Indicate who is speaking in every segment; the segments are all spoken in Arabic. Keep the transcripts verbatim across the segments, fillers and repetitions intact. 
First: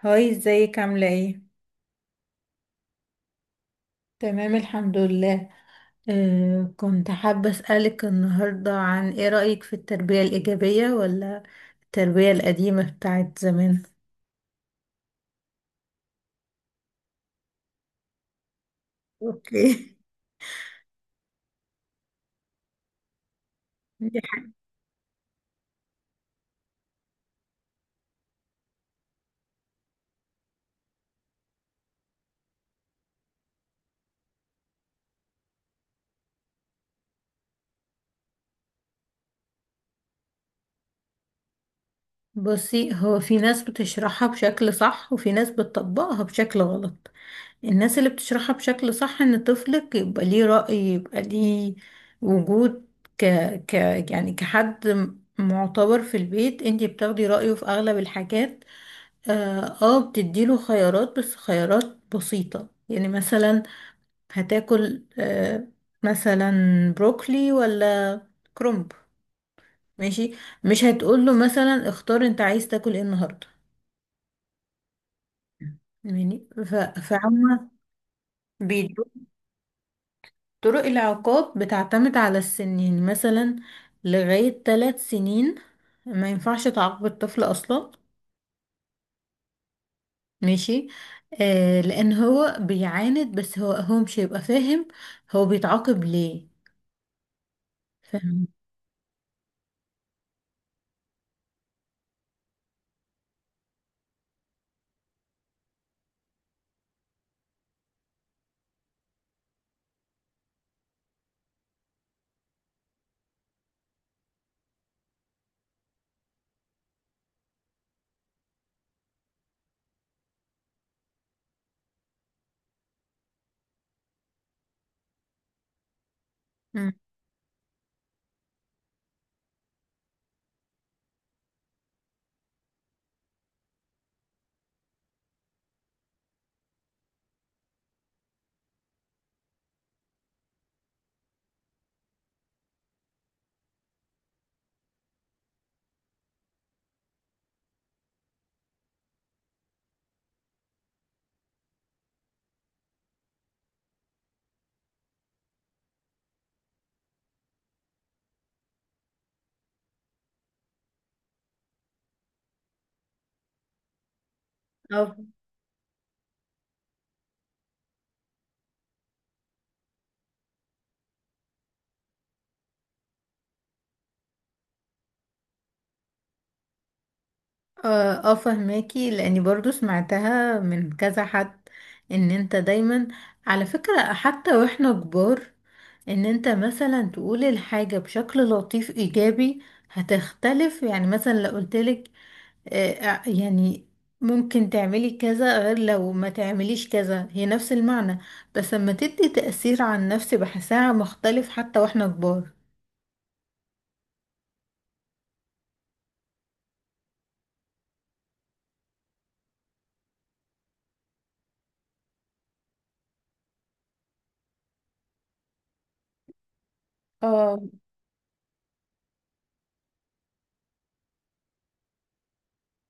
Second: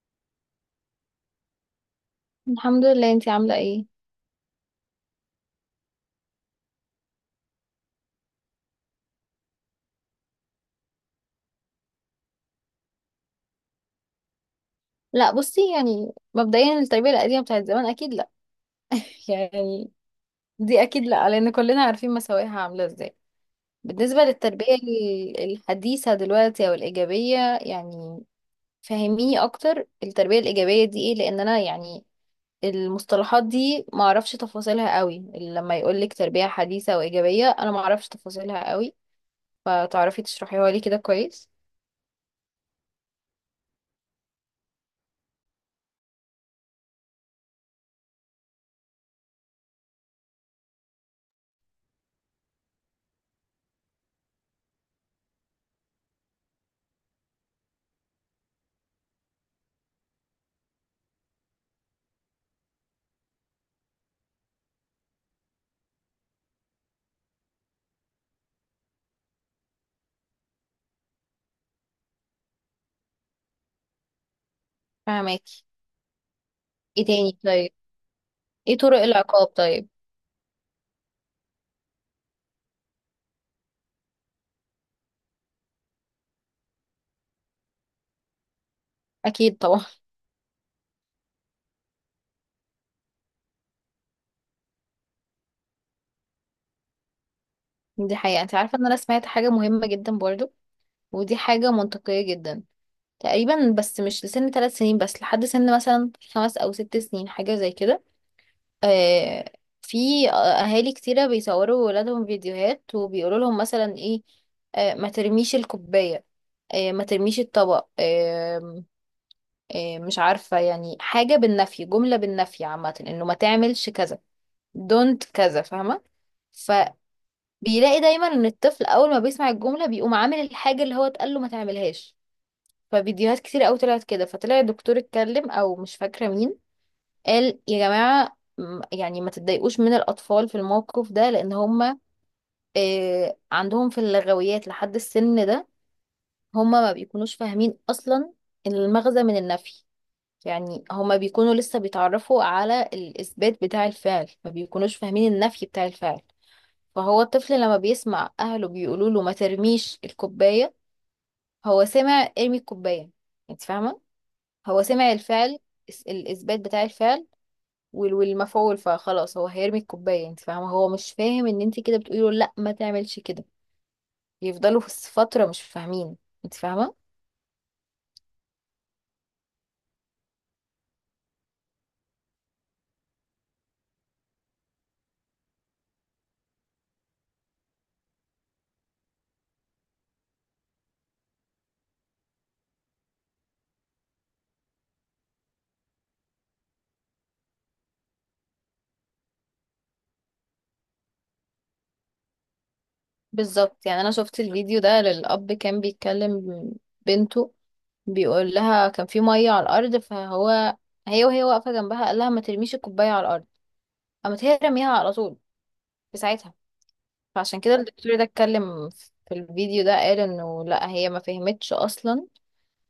Speaker 1: هاي، ازيك؟ عاملة ايه؟
Speaker 2: الحمد لله، انتي عاملة ايه؟
Speaker 1: تمام، الحمد لله. آه كنت حابة أسألك النهاردة عن ايه رأيك في التربية الإيجابية ولا التربية القديمة بتاعت زمان.
Speaker 2: لا، بصي يعني مبدئيا التربية القديمة بتاعت زمان اكيد لا.
Speaker 1: اوكي.
Speaker 2: يعني دي اكيد لا، لان كلنا عارفين مساوئها عاملة ازاي.
Speaker 1: دي
Speaker 2: بالنسبة
Speaker 1: حاجة
Speaker 2: للتربية ال- الحديثة دلوقتي او الايجابية، يعني فهميني اكتر التربية الايجابية دي ايه، لان انا يعني المصطلحات دي معرفش تفاصيلها قوي. لما يقولك تربية حديثة وايجابية انا معرفش تفاصيلها قوي، فتعرفي تشرحيها لي كده كويس؟
Speaker 1: بصي، هو في ناس بتشرحها بشكل صح وفي ناس بتطبقها بشكل غلط. الناس اللي بتشرحها بشكل صح ان طفلك يبقى ليه رأي، يبقى ليه وجود، ك... ك... يعني كحد معتبر في البيت، انتي بتاخدي رأيه في اغلب الحاجات. اه آه، بتديله خيارات، بس خيارات بسيطة، يعني مثلا هتاكل آه مثلا بروكلي ولا كرنب؟ ماشي. مش هتقوله مثلا اختار انت عايز تاكل ايه النهاردة.
Speaker 2: فهماكي.
Speaker 1: يعني ف-
Speaker 2: ايه تاني
Speaker 1: فعما
Speaker 2: طيب؟ ايه طرق
Speaker 1: بيدوا.
Speaker 2: العقاب طيب؟
Speaker 1: طرق العقاب بتعتمد على السن، يعني مثلا لغاية ثلاث سنين ما ينفعش تعاقب الطفل أصلا.
Speaker 2: اكيد طبعا.
Speaker 1: ماشي. آه، لأن هو بيعاند، بس هو هو مش هيبقى فاهم هو بيتعاقب ليه.
Speaker 2: دي حقيقة،
Speaker 1: فاهم.
Speaker 2: انت عارفة ان انا سمعت حاجة مهمة جدا برضو، ودي حاجة منطقية جدا تقريبا، بس مش لسن ثلاث سنين بس لحد سن مثلا خمس او ست سنين، حاجة زي كده. آه في اهالي كتيرة بيصوروا ولادهم فيديوهات، وبيقولوا لهم مثلا ايه، آه ما ترميش الكوباية، آه ما ترميش الطبق. آه آه مش عارفة، يعني حاجة بالنفي، جملة بالنفي عامة، انه ما تعملش كذا، دونت كذا، فاهمة.
Speaker 1: مم.
Speaker 2: بيلاقي دايما ان الطفل اول ما بيسمع الجمله بيقوم عامل الحاجه اللي هو اتقال له ما تعملهاش. ففيديوهات كتير قوي طلعت كده، فطلع الدكتور اتكلم او مش فاكره مين، قال يا جماعه، م- يعني ما تتضايقوش من الاطفال في الموقف ده، لان هم آه عندهم في اللغويات لحد السن ده، هم ما بيكونوش فاهمين اصلا المغزى من النفي. يعني هما بيكونوا لسه بيتعرفوا على الإثبات بتاع الفعل، ما بيكونوش فاهمين النفي بتاع الفعل. فهو الطفل لما بيسمع اهله بيقولوا له ما ترميش الكوبايه، هو سمع ارمي الكوبايه، انت فاهمه، هو سمع
Speaker 1: اه،
Speaker 2: الفعل، الس- الاثبات بتاع الفعل، وال- والمفعول. فخلاص هو هيرمي الكوبايه، انت فاهمه، هو مش فاهم ان انت كده بتقولي له لا ما تعملش كده. يفضلوا في فتره مش فاهمين، انت فاهمه.
Speaker 1: اه، آه، فهماكي، لاني برضو سمعتها من كذا حد، ان انت دايما، على فكرة حتى واحنا كبار، ان انت مثلا تقول الحاجة بشكل لطيف ايجابي هتختلف. يعني مثلا لو قلتلك آه، آه، يعني ممكن تعملي كذا غير لو ما تعمليش كذا، هي نفس المعنى بس لما تدي تأثير عن نفسي بحسها مختلف حتى واحنا كبار.
Speaker 2: بالظبط، يعني انا شفت الفيديو ده للاب كان بيتكلم بنته، بيقول لها كان في ميه على الارض، فهو هي وهي واقفه جنبها قال لها ما ترميش الكوبايه على الارض. قامت هي رميها على طول في ساعتها.
Speaker 1: اه،
Speaker 2: فعشان كده الدكتور ده اتكلم في الفيديو ده، قال انه لا، هي ما فهمتش اصلا،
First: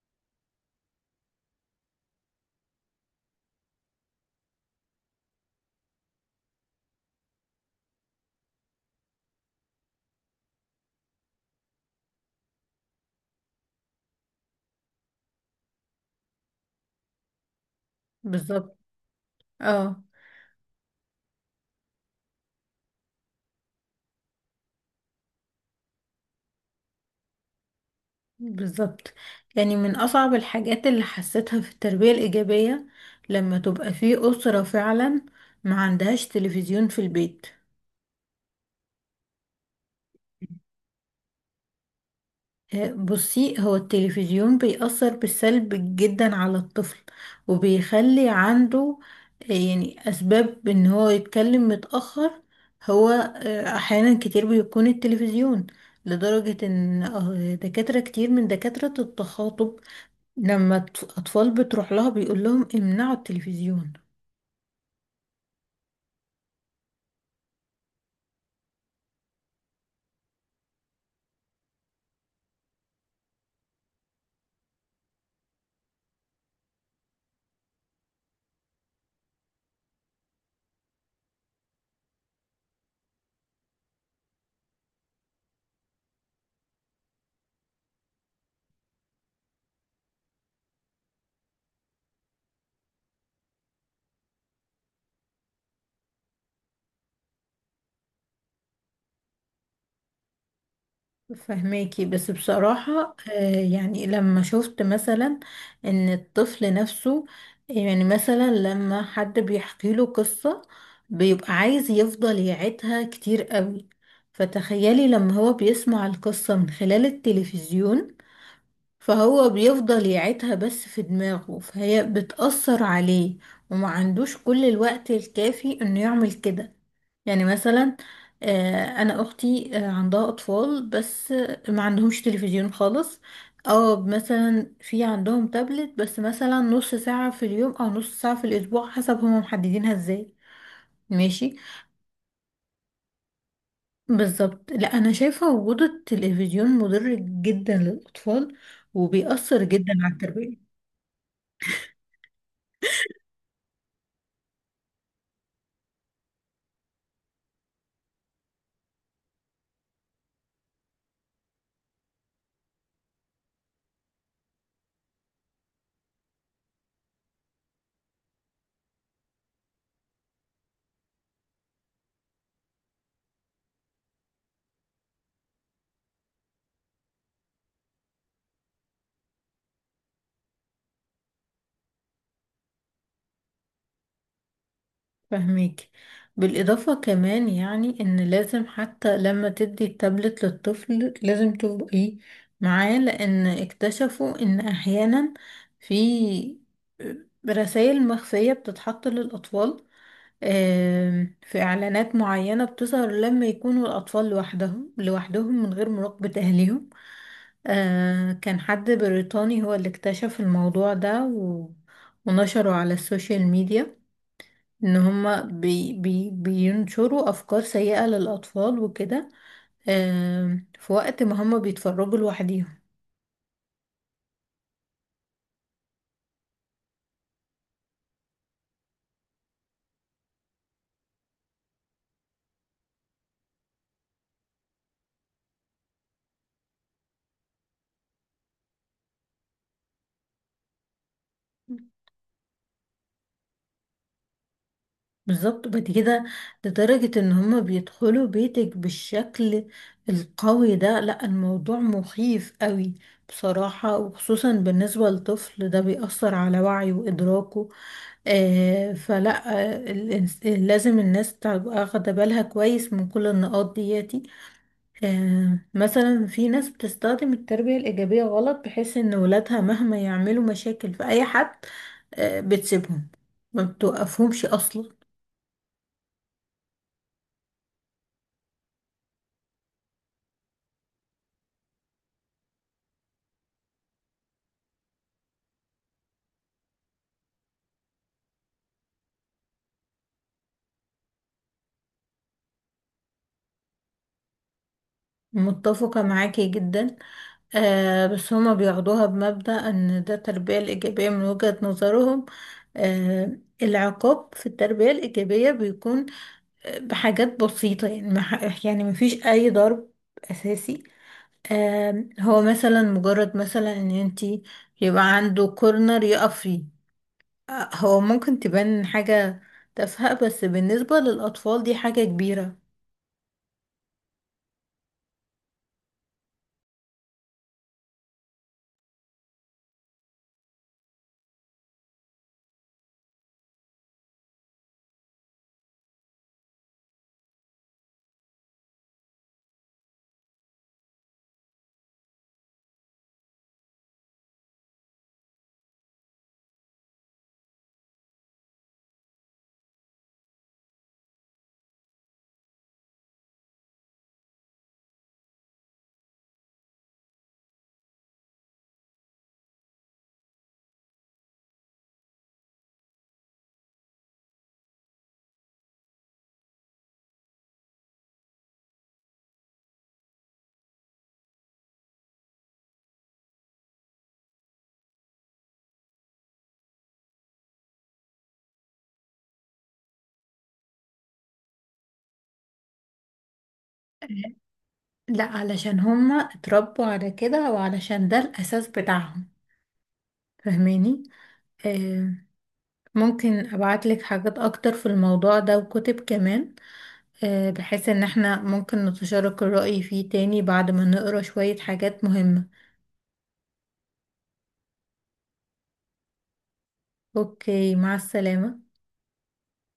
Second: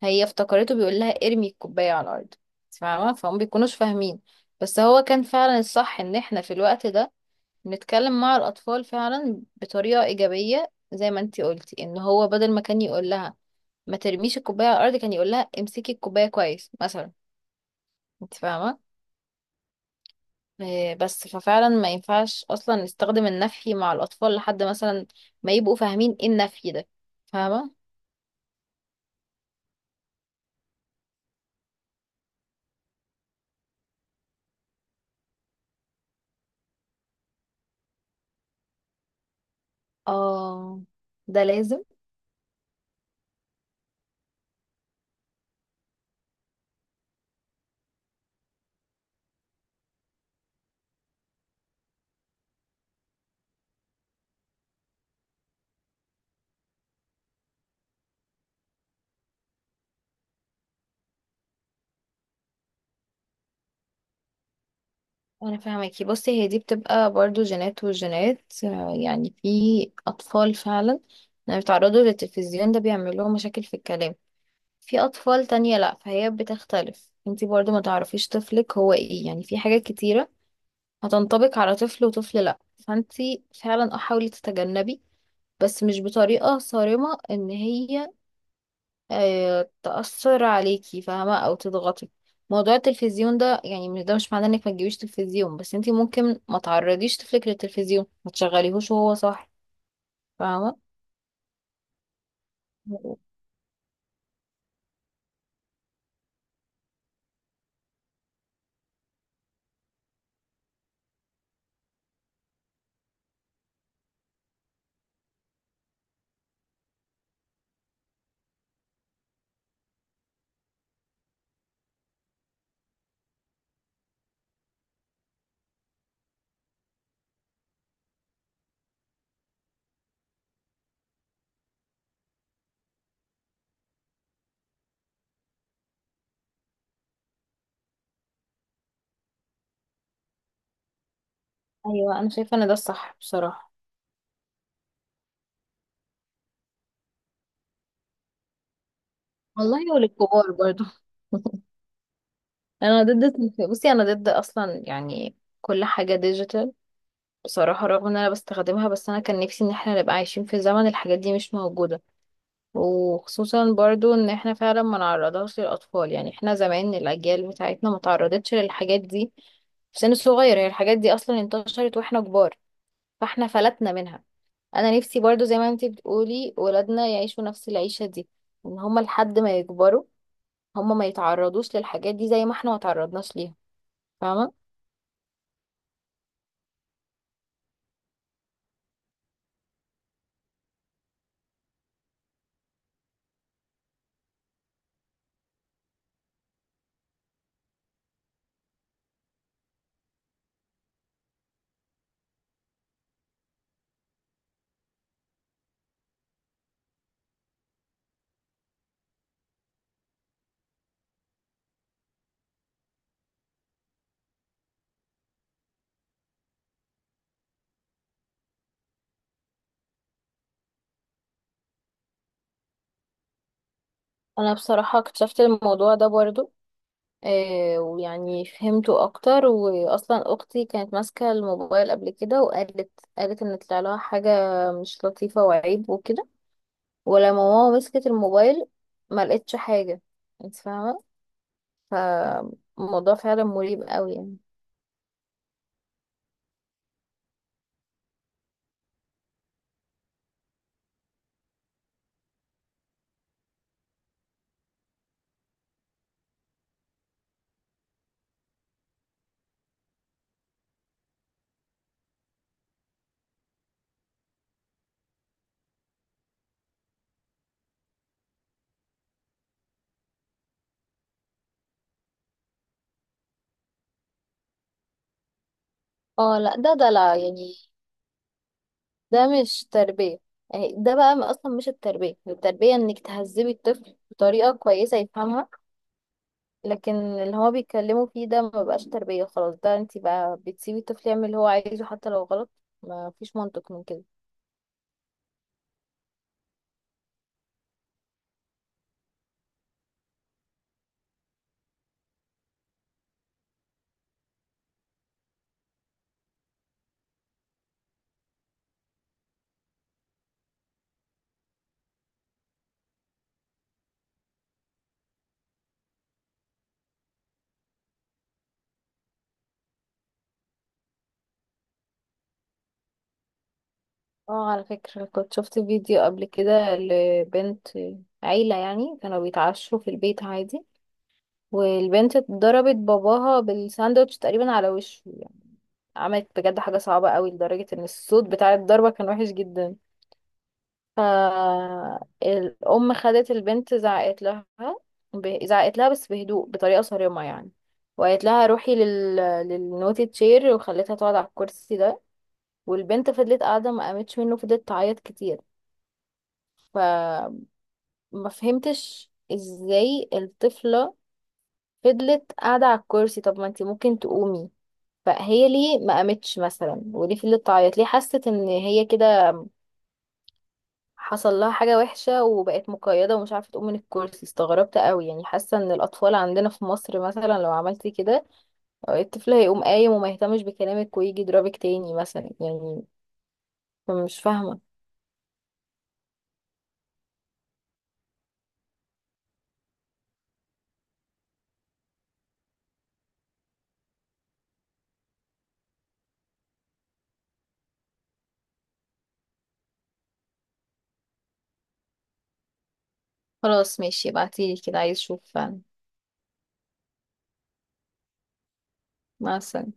Speaker 2: هي افتكرته بيقول لها ارمي الكوبايه على الارض، فاهمه، فهم بيكونوش فاهمين. بس هو كان فعلا الصح ان احنا في الوقت ده نتكلم مع الاطفال فعلا بطريقه ايجابيه، زي ما انتي قلتي، ان هو بدل ما كان يقول لها ما ترميش الكوبايه على الارض كان يقول لها امسكي الكوبايه كويس مثلا، انت
Speaker 1: بالظبط.
Speaker 2: فاهمه.
Speaker 1: اه،
Speaker 2: إيه، بس ففعلا ما ينفعش اصلا نستخدم النفي مع الاطفال لحد مثلا ما يبقوا فاهمين ايه النفي ده، فاهمه.
Speaker 1: بالظبط، يعني من أصعب الحاجات اللي حسيتها في التربية الإيجابية لما تبقى في أسرة فعلا ما عندهاش تلفزيون في البيت.
Speaker 2: اه، ده لازم.
Speaker 1: آه، بصي، هو التلفزيون بيأثر بالسلب جدا على الطفل وبيخلي عنده آه، يعني أسباب إن هو يتكلم متأخر. هو آه، أحيانا كتير بيكون التلفزيون، لدرجة إن آه، دكاترة كتير من دكاترة التخاطب لما الأط- أطفال بتروح لها بيقول لهم امنعوا التلفزيون.
Speaker 2: انا فاهمكي. بصي هي دي بتبقى برضو جينات وجينات، آه، يعني في اطفال فعلا لما بيتعرضوا للتلفزيون ده بيعمل لهم مشاكل في الكلام. في اطفال تانية لا، فهي بتختلف، انتي برضو ما تعرفيش طفلك هو ايه، يعني في حاجات كتيرة هتنطبق على طفل وطفل لا. فانتي فعلا، اه حاولي تتجنبي، بس مش بطريقة صارمة ان هي آه، تأثر عليكي، فاهمة، أو تضغطك. موضوع التلفزيون ده يعني مش- ده مش معناه انك ما تجيبيش تلفزيون، بس انتي ممكن ما تعرضيش طفلك للتلفزيون، ما تشغليهوش وهو صاحي، فاهمة.
Speaker 1: فهماكي، بس بصراحة آه، يعني لما شفت مثلا إن الطفل نفسه، يعني مثلا لما حد بيحكي له قصة بيبقى عايز يفضل يعيدها كتير قوي، فتخيلي لما هو بيسمع القصة من خلال التلفزيون فهو بيفضل يعيدها بس في دماغه، فهي بتأثر عليه وما عندوش كل الوقت الكافي انه يعمل كده. يعني مثلا آه، انا اختي آه، عندها اطفال بس آه، ما عندهمش تلفزيون خالص، او مثلا في عندهم تابلت بس مثلا نص ساعة في اليوم او نص ساعة في الاسبوع حسب هما محددينها ازاي. ماشي.
Speaker 2: ايوه، انا شايفة ان ده الصح بصراحة.
Speaker 1: بالظبط، لا انا شايفة وجود التلفزيون مضر جدا للاطفال وبيأثر جدا
Speaker 2: والله،
Speaker 1: على
Speaker 2: وللكبار
Speaker 1: التربية.
Speaker 2: برضو. انا ضد التلف- بصي انا ضد اصلا يعني كل حاجة ديجيتال بصراحة، رغم ان انا بستخدمها، بس انا كان نفسي ان احنا نبقى عايشين في زمن الحاجات دي مش موجودة. وخصوصا برضو ان احنا فعلا ما نعرضهاش للاطفال، يعني احنا زمان الاجيال بتاعتنا ما تعرضتش للحاجات دي في سن صغير، هي الحاجات دي اصلا انتشرت واحنا كبار، فاحنا فلتنا منها. انا نفسي برضو زي ما انتي بتقولي ولادنا يعيشوا نفس العيشة دي، ان هما لحد ما يكبروا هما ما يتعرضوش للحاجات دي زي ما احنا ما تعرضناش ليها، فاهمة.
Speaker 1: فهميك. بالإضافة كمان يعني إن لازم، حتى لما تدي التابلت للطفل لازم تبقي معاه، لأن اكتشفوا إن أحيانا في رسائل مخفية بتتحط للأطفال. آم، في إعلانات معينة بتظهر لما يكونوا الأطفال لوحدهم لوحدهم من غير مراقبة أهلهم. آه، كان حد بريطاني هو اللي اكتشف الموضوع ده و- ونشره على السوشيال ميديا، ان هما بي بي بينشروا افكار سيئة للاطفال وكده. آم، في وقت ما هما بيتفرجوا لوحديهم.
Speaker 2: انا بصراحة اكتشفت الموضوع ده برضو، آه، ويعني فهمته اكتر، واصلا اختي كانت ماسكه الموبايل قبل كده وقالت قالت ان طلع لها حاجه مش لطيفه وعيب وكده، ولما ماما مسكت الموبايل ما لقيتش حاجه، انت فاهمه. فالموضوع فعلا مريب قوي يعني.
Speaker 1: بالظبط. بعد كده، لدرجة ان هما بيدخلوا بيتك بالشكل القوي ده. لا، الموضوع مخيف قوي بصراحة، وخصوصا بالنسبة للطفل ده بيأثر على وعيه وإدراكه. آه فلا. آه الإنس- لازم الناس تبقى واخدة بالها كويس من كل النقاط دياتي. آه، مثلا في ناس بتستخدم التربية الإيجابية غلط، بحيث إن ولادها مهما يعملوا مشاكل في أي حد آه، بتسيبهم، ما بتوقفهمش أصلا.
Speaker 2: اه لا، ده دلع يعني، ده مش تربيه. يعني ده بقى اصلا مش التربيه، التربيه انك تهذبي الطفل بطريقه كويسه يفهمها. لكن اللي هو بيتكلموا فيه ده ما بقاش تربية خلاص، ده انت بقى بتسيبي الطفل يعمل اللي هو عايزه حتى لو غلط، ما فيش منطق من كده.
Speaker 1: متفقة معاكي جدا، آه بس هما بياخدوها بمبدأ إن ده التربية الإيجابية من وجهة نظرهم. آه العقاب في التربية الإيجابية بيكون آه، بحاجات بسيطة، يعني ما ح- يعني مفيش أي ضرب أساسي. آم، هو مثلا مجرد مثلا ان انتي يبقى عنده كورنر يقف فيه. آه، هو ممكن تبان حاجة تافهة، بس بالنسبة للأطفال دي حاجة كبيرة.
Speaker 2: اه، على فكرة، كنت شفت فيديو قبل كده لبنت، عيلة يعني، كانوا بيتعشوا في البيت عادي، والبنت ضربت باباها بالساندوتش تقريبا على وشه. عملت بجد حاجة صعبة قوي، لدرجة ان الصوت بتاع الضربة كان وحش جدا. فالأم خدت البنت زعقت لها، ب- زعقت لها بس بهدوء بطريقة صارمة يعني، وقالت لها روحي لل... للنوتي تشير، وخلتها تقعد على الكرسي ده. والبنت فضلت قاعدة ما قامتش منه، فضلت تعيط كتير، فما فهمتش ازاي الطفلة فضلت قاعدة على الكرسي. طب ما انتي ممكن تقومي، فهي ليه ما قامتش مثلا، وليه فضلت تعيط، ليه حست ان هي كده حصل لها حاجة وحشة، وبقت مقيدة ومش عارفة تقوم من الكرسي. استغربت قوي، يعني حاسة ان الاطفال عندنا في مصر مثلا لو عملتي كده الطفل هيقوم قايم وما يهتمش بكلامك ويجي يضربك تاني مثلا يعني، فمش فاهمة.
Speaker 1: لا، علشان هما اتربوا على كده وعلشان ده الأساس بتاعهم. فاهماني. آه ممكن أبعتلك حاجات أكتر في الموضوع ده وكتب كمان، آه بحيث إن احنا ممكن نتشارك الرأي فيه تاني بعد ما نقرأ شوية حاجات مهمة.
Speaker 2: خلاص ماشي، ابعتيلي كده، عايز اشوف فعلا.
Speaker 1: أوكي، مع السلامة.
Speaker 2: مع السلامة.